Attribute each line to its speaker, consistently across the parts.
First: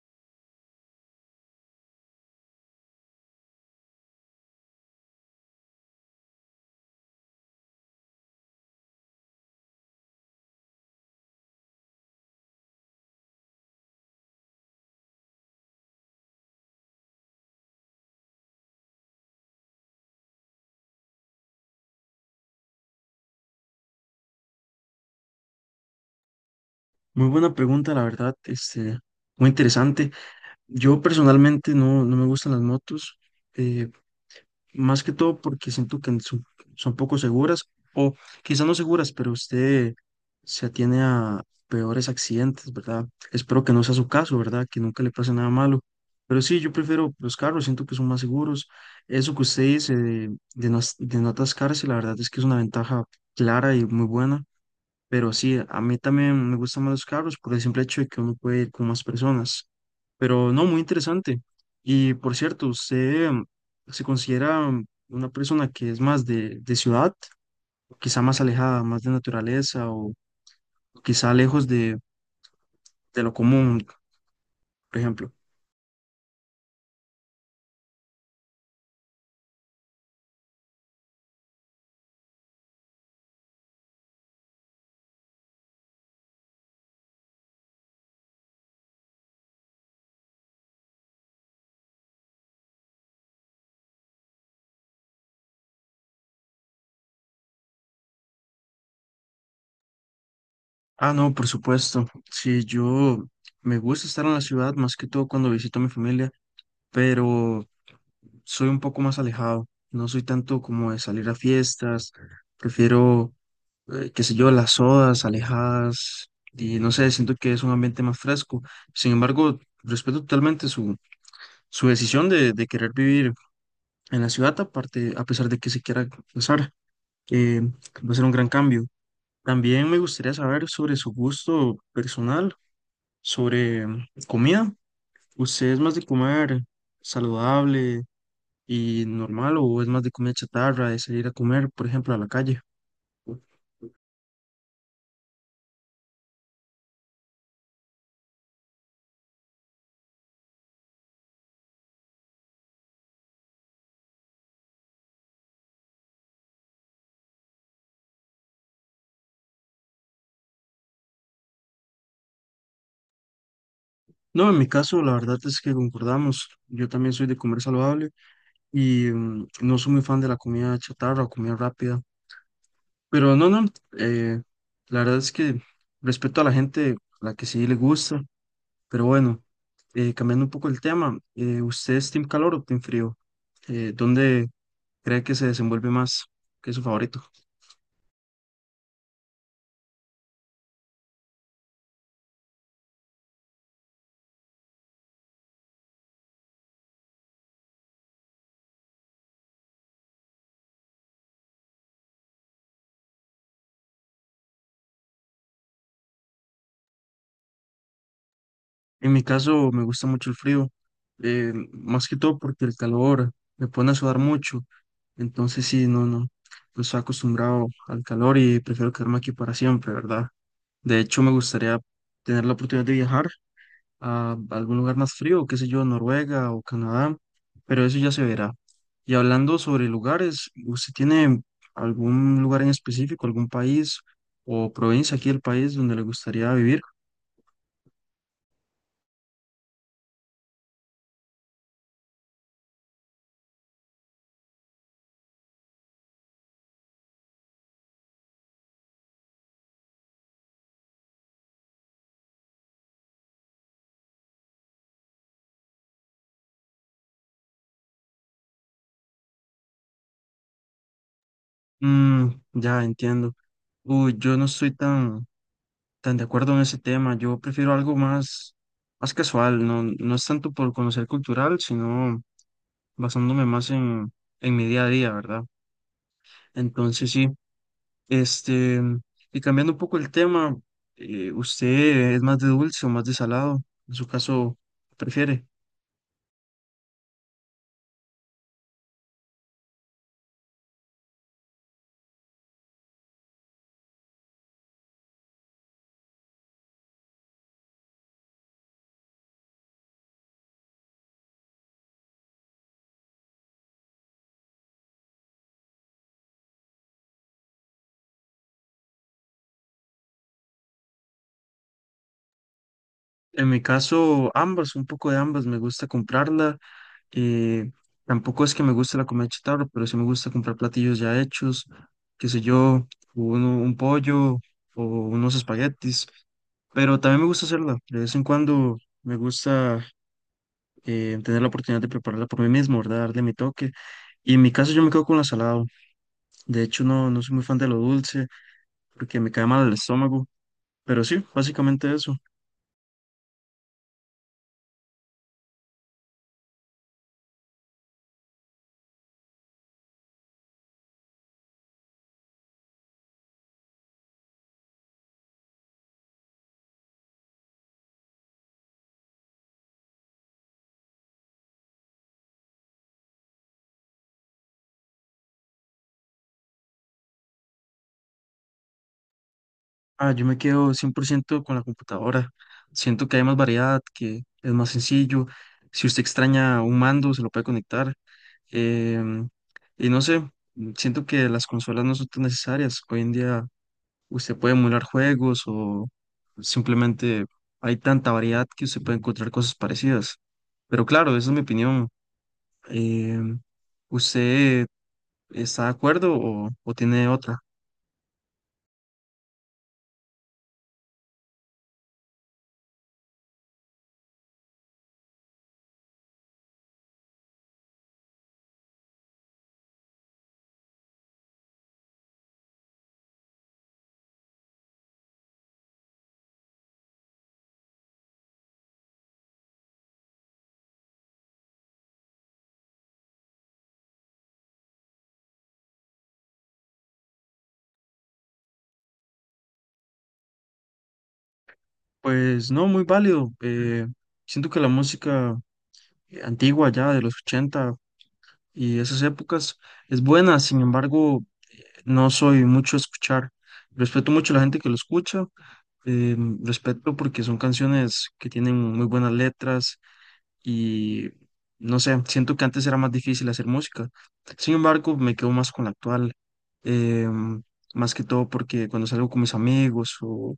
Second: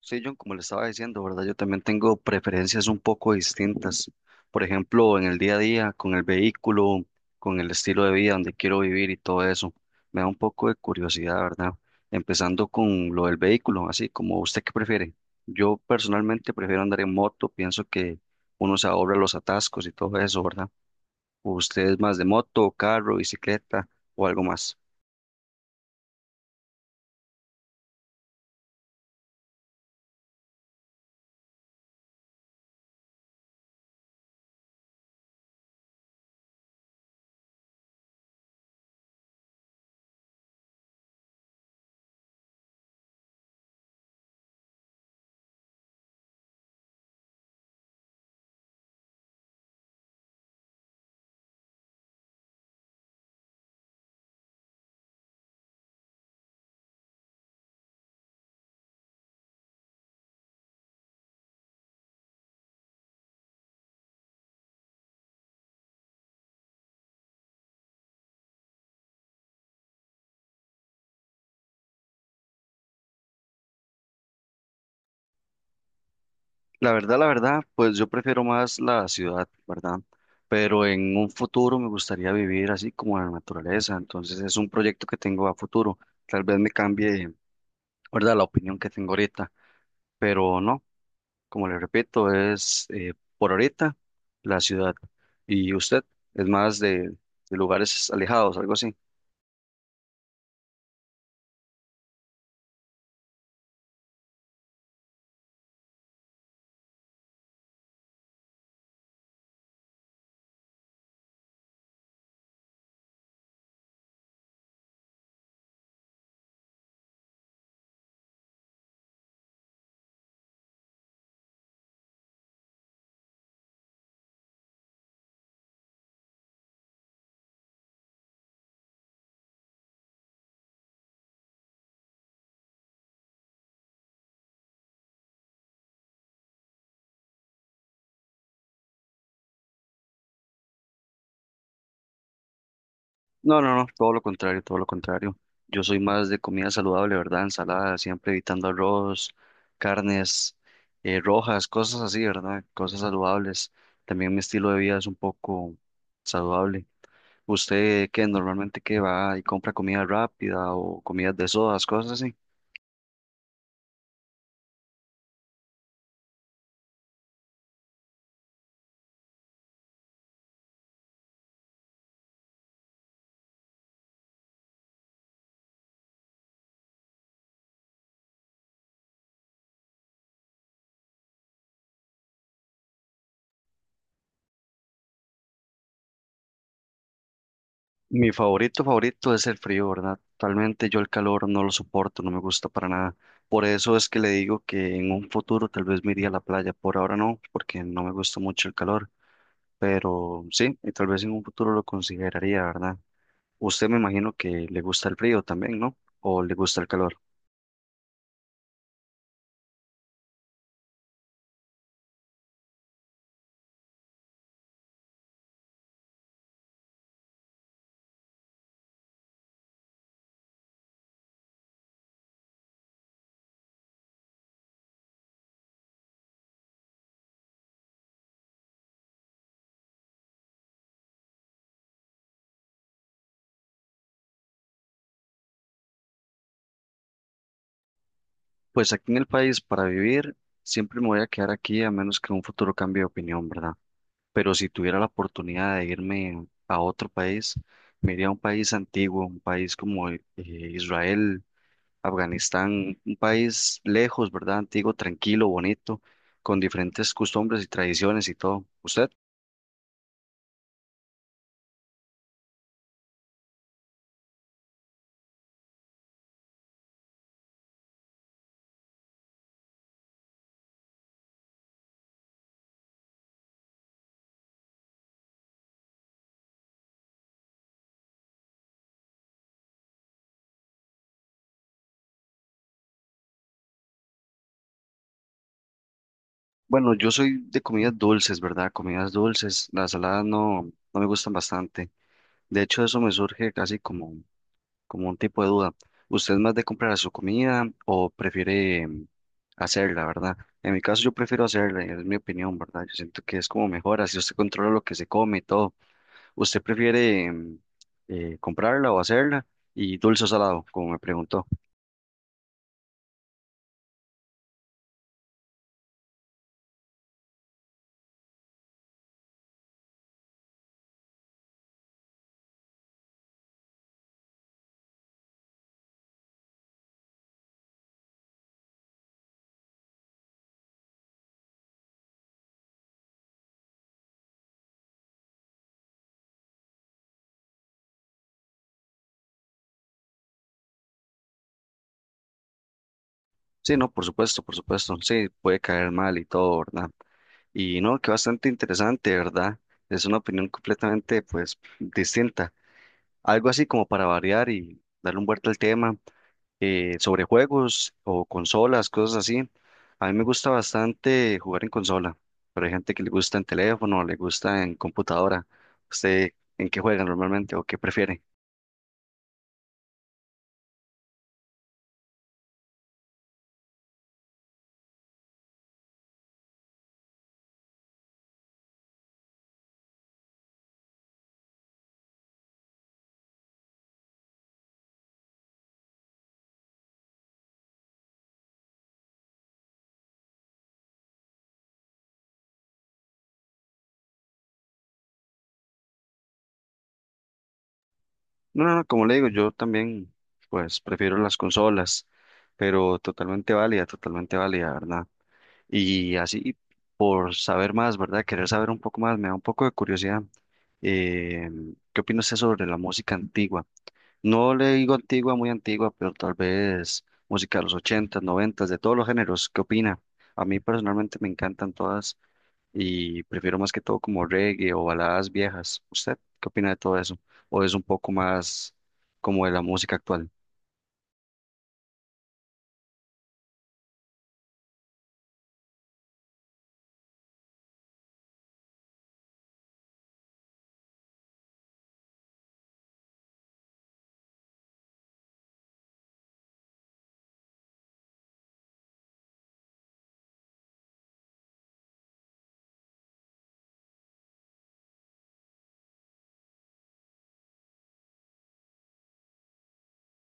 Speaker 1: Sí, John, como le estaba diciendo, ¿verdad? Yo también tengo preferencias un poco distintas. Por ejemplo, en el día a día, con el vehículo, con el estilo de vida, donde quiero vivir y todo eso. Me da un poco de curiosidad, ¿verdad? Empezando con lo del vehículo, así como usted qué prefiere. Yo personalmente prefiero andar en moto, pienso que uno se ahorra los atascos y todo eso, ¿verdad? ¿Usted es más de moto, carro, bicicleta o algo más?
Speaker 2: Muy buena pregunta, la verdad, muy interesante. Yo personalmente no me gustan las motos, eh, más que todo porque siento que son poco seguras, o quizás no seguras, pero usted se atiene a peores accidentes, ¿verdad? Espero que no sea su caso, ¿verdad? Que nunca le pase nada malo. Pero sí, yo prefiero los carros, siento que son más seguros. Eso que usted dice de no, de no atascarse, la verdad es que es una ventaja clara y muy buena. Pero sí, a mí también me gustan más los carros por el simple hecho de que uno puede ir con más personas. Pero no, muy interesante. Y por cierto, ¿usted se considera una persona que es más de ciudad, quizá más alejada, más de naturaleza o quizá lejos de lo común, por ejemplo?
Speaker 1: La verdad, pues yo prefiero más la ciudad, ¿verdad? Pero en un futuro me gustaría vivir así como en la naturaleza, entonces es un proyecto que tengo a futuro. Tal vez me cambie, ¿verdad? La opinión que tengo ahorita, pero no, como le repito, es por ahorita la ciudad. ¿Y usted es más de lugares alejados, algo así?
Speaker 2: Ah, no, por supuesto. Sí, yo me gusta estar en la ciudad más que todo cuando visito a mi familia, pero soy un poco más alejado. No soy tanto como de salir a fiestas. Prefiero qué sé yo, las sodas alejadas, y no sé, siento que es un ambiente más fresco. Sin embargo, respeto totalmente su decisión de querer vivir en la ciudad, aparte, a pesar de que se quiera casar, eh, va a ser un gran cambio. También me gustaría saber sobre su gusto personal, sobre comida. ¿Usted es más de comer saludable y normal o es más de comida chatarra, de salir a comer, por ejemplo, a la calle?
Speaker 1: No, no, no, todo lo contrario, todo lo contrario. Yo soy más de comida saludable, ¿verdad? Ensalada, siempre evitando arroz, carnes rojas, cosas así, ¿verdad? Cosas saludables. También mi estilo de vida es un poco saludable. ¿Usted qué normalmente qué va y compra comida rápida o comidas de sodas, cosas así?
Speaker 2: No, en mi caso, la verdad es que concordamos. Yo también soy de comer saludable y no soy muy fan de la comida chatarra o comida rápida. Pero no, eh, la verdad es que respeto a la gente, a la que sí le gusta. Pero bueno, cambiando un poco el tema, ¿usted es team calor o team frío? ¿Dónde cree que se desenvuelve más? ¿Qué es su favorito?
Speaker 1: Mi favorito, favorito es el frío, ¿verdad? Totalmente yo el calor no lo soporto, no me gusta para nada. Por eso es que le digo que en un futuro tal vez me iría a la playa. Por ahora no, porque no me gusta mucho el calor. Pero sí, y tal vez en un futuro lo consideraría, ¿verdad? Usted me imagino que le gusta el frío también, ¿no? ¿O le gusta el calor?
Speaker 2: En mi caso me gusta mucho el frío, más que todo porque el calor me pone a sudar mucho, entonces sí, no estoy acostumbrado al calor y prefiero quedarme aquí para siempre, ¿verdad? De hecho, me gustaría tener la oportunidad de viajar a algún lugar más frío, qué sé yo, Noruega o Canadá, pero eso ya se verá. Y hablando sobre lugares, ¿usted tiene algún lugar en específico, algún país o provincia aquí del país donde le gustaría vivir?
Speaker 1: Pues aquí en el país, para vivir, siempre me voy a quedar aquí a menos que en un futuro cambie de opinión, ¿verdad? Pero si tuviera la oportunidad de irme a otro país, me iría a un país antiguo, un país como Israel, Afganistán, un país lejos, ¿verdad? Antiguo, tranquilo, bonito, con diferentes costumbres y tradiciones y todo. ¿Usted?
Speaker 2: Mm, ya entiendo. Uy, yo no estoy tan de acuerdo en ese tema. Yo prefiero algo más casual. No, no es tanto por conocer cultural, sino basándome más en mi día a día, ¿verdad? Entonces sí, este, y cambiando un poco el tema, ¿usted es más de dulce o más de salado? En su caso, ¿prefiere?
Speaker 1: Bueno, yo soy de comidas dulces, ¿verdad? Comidas dulces. Las saladas no, no me gustan bastante. De hecho, eso me surge casi como, como un tipo de duda. ¿Usted es más de comprar su comida o prefiere hacerla, verdad? En mi caso, yo prefiero hacerla, es mi opinión, ¿verdad? Yo siento que es como mejor, así usted controla lo que se come y todo. ¿Usted prefiere comprarla o hacerla? Y dulce o salado, como me preguntó.
Speaker 2: En mi caso, ambas, un poco de ambas. Me gusta comprarla. Eh, Tampoco es que me guste la comida chatarra, pero sí me gusta comprar platillos ya hechos, qué sé yo, un pollo o unos espaguetis, pero también me gusta hacerla. De vez en cuando me gusta tener la oportunidad de prepararla por mí mismo, ¿verdad? Darle mi toque. Y en mi caso yo me quedo con la salada. De hecho, no soy muy fan de lo dulce porque me cae mal el estómago, pero sí, básicamente eso.
Speaker 1: Sí, no, por supuesto, por supuesto. Sí, puede caer mal y todo, ¿verdad? Y no, que bastante interesante, ¿verdad? Es una opinión completamente, pues, distinta. Algo así como para variar y darle un vuelta al tema sobre juegos o consolas, cosas así. A mí me gusta bastante jugar en consola, pero hay gente que le gusta en teléfono, le gusta en computadora. ¿Usted en qué juega normalmente o qué prefiere?
Speaker 2: Ah, yo me quedo 100% con la computadora. Siento que hay más variedad, que es más sencillo. Si usted extraña un mando, se lo puede conectar. Em, y no sé, siento que las consolas no son tan necesarias. Hoy en día usted puede emular juegos o simplemente hay tanta variedad que usted puede encontrar cosas parecidas. Pero claro, esa es mi opinión. Em, ¿usted está de acuerdo o tiene otra?
Speaker 1: No, no, no, como le digo, yo también, pues, prefiero las consolas, pero totalmente válida, ¿verdad? Y así, por saber más, ¿verdad? Querer saber un poco más, me da un poco de curiosidad. Eh, ¿Qué opina usted sobre la música antigua? No le digo antigua, muy antigua, pero tal vez música de los ochentas noventas de todos los géneros. ¿Qué opina? A mí personalmente me encantan todas y prefiero más que todo como reggae o baladas viejas. ¿Usted qué opina de todo eso? ¿O es un poco más como de la música actual?
Speaker 2: Pues no, muy válido. Siento que la música antigua ya de los 80 y esas épocas es buena, sin embargo, no soy mucho a escuchar. Respeto mucho a la gente que lo escucha, eh, respeto porque son canciones que tienen muy buenas letras y no sé, siento que antes era más difícil hacer música. Sin embargo, me quedo más con la actual, eh, más que todo porque cuando salgo con mis amigos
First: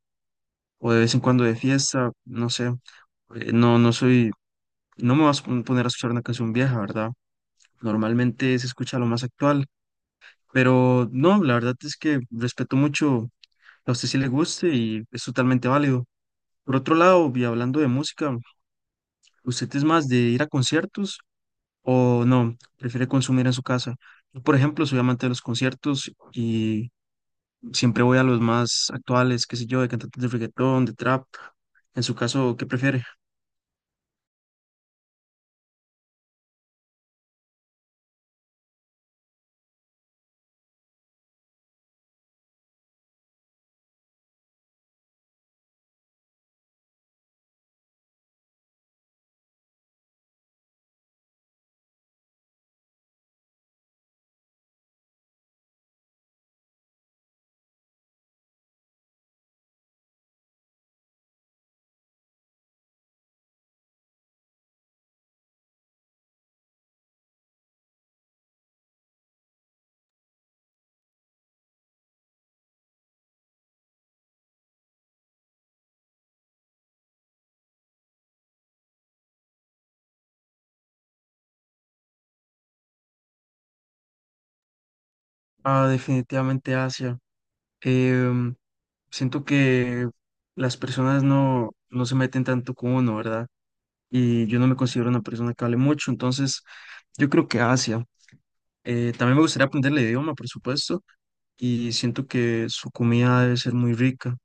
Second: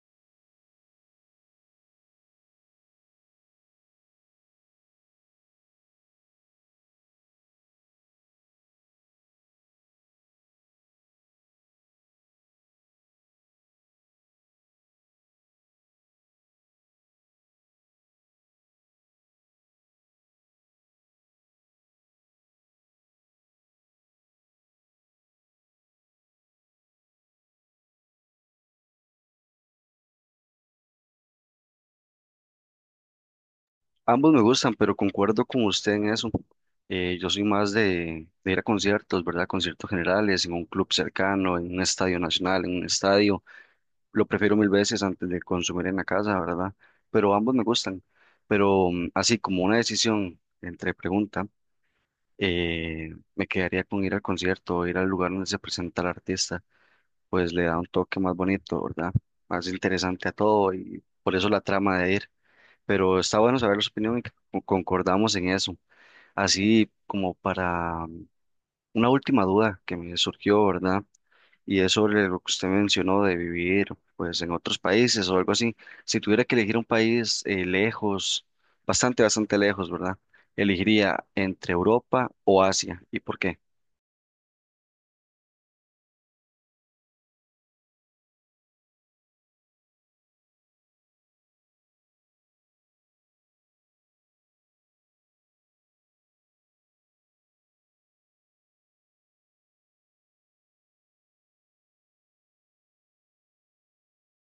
Speaker 2: o de vez en cuando de fiesta, no sé, eh, no, no soy, no me vas a poner a escuchar una canción vieja, ¿verdad? Normalmente se escucha lo más actual, pero no, la verdad es que respeto mucho a usted si le guste y es totalmente válido. Por otro lado, y hablando de música, ¿usted es más de ir a conciertos o no? ¿Prefiere consumir en su casa? Yo, por ejemplo, soy amante de los conciertos y siempre voy a los más actuales, qué sé yo, de cantantes de reggaetón, de trap. En su caso, ¿qué prefiere?
Speaker 1: Ambos me gustan, pero concuerdo con usted en eso. Yo soy más de ir a conciertos, ¿verdad? Conciertos generales, en un club cercano, en un estadio nacional, en un estadio. Lo prefiero mil veces antes de consumir en la casa, ¿verdad? Pero ambos me gustan. Pero así como una decisión entre pregunta, me quedaría con ir al concierto, ir al lugar donde se presenta el artista, pues le da un toque más bonito, ¿verdad? Más interesante a todo y por eso la trama de ir, pero está bueno saber su opinión y que concordamos en eso. Así como para una última duda que me surgió, ¿verdad? Y es sobre lo que usted mencionó de vivir pues en otros países o algo así. Si tuviera que elegir un país lejos, bastante, bastante lejos, ¿verdad? Elegiría entre Europa o Asia. ¿Y por qué?
Speaker 2: Ah, definitivamente Asia. Em, Siento que las personas no se meten tanto con uno, ¿verdad? Y yo no me considero una persona que hable mucho, entonces yo creo que Asia. También me gustaría aprender el idioma, por supuesto, y siento que su comida debe ser muy rica.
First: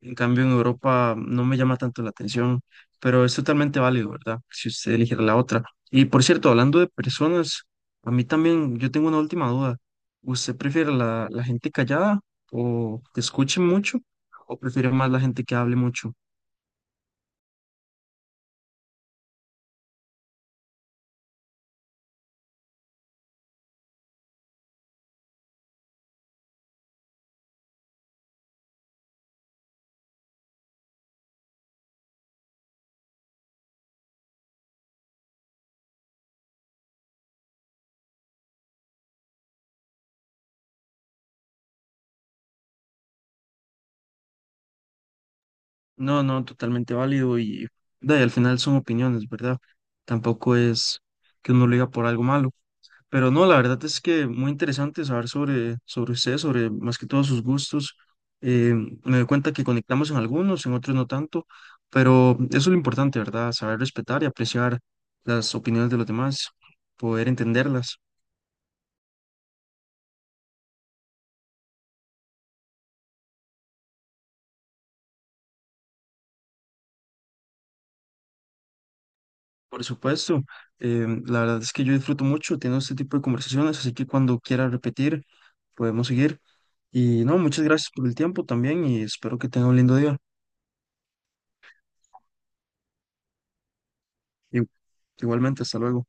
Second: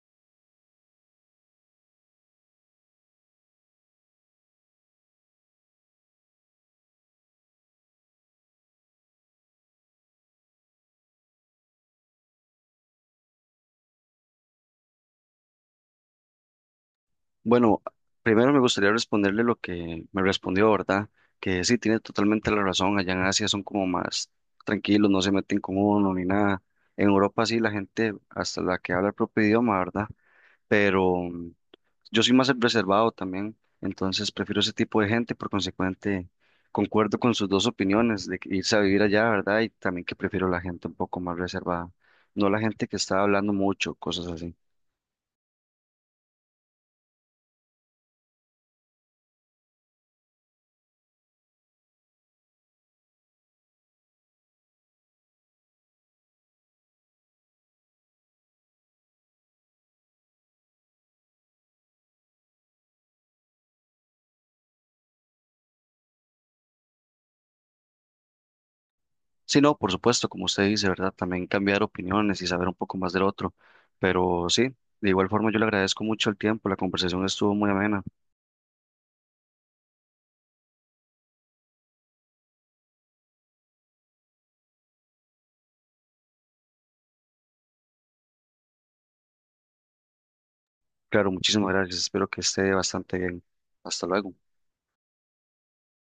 Speaker 2: En cambio, en Europa no me llama tanto la atención, pero es totalmente válido, ¿verdad? Si usted eligiera la otra. Y por cierto, hablando de personas, a mí también yo tengo una última duda. ¿Usted prefiere la gente callada o que escuche mucho o prefiere más la gente que hable mucho?
Speaker 1: Bueno, primero me gustaría responderle lo que me respondió, ¿verdad? Que sí, tiene totalmente la razón. Allá en Asia son como más tranquilos, no se meten con uno ni nada. En Europa sí, la gente, hasta la que habla el propio idioma, ¿verdad? Pero yo soy más reservado también, entonces prefiero ese tipo de gente. Por consecuente, concuerdo con sus dos opiniones de que irse a vivir allá, ¿verdad? Y también que prefiero la gente un poco más reservada, no la gente que está hablando mucho, cosas así.
Speaker 2: No, no, totalmente válido y, da, y al final son opiniones, ¿verdad? Tampoco es que uno lo diga por algo malo. Pero no, la verdad es que muy interesante saber sobre usted, sobre más que todos sus gustos. Eh, Me doy cuenta que conectamos en algunos, en otros no tanto, pero eso es lo importante, ¿verdad? Saber respetar y apreciar las opiniones de los demás, poder entenderlas.
Speaker 1: Sí, no, por supuesto, como usted dice, ¿verdad? También cambiar opiniones y saber un poco más del otro. Pero sí, de igual forma yo le agradezco mucho el tiempo, la conversación estuvo muy amena.
Speaker 2: Por supuesto, la verdad es que yo disfruto mucho teniendo este tipo de conversaciones, así que cuando quiera repetir, podemos seguir. Y no, muchas gracias por el tiempo también y espero que tenga un lindo día.
Speaker 1: Claro, muchísimas gracias, espero que esté bastante bien. Hasta luego.
Speaker 2: Y- Igualmente, hasta luego.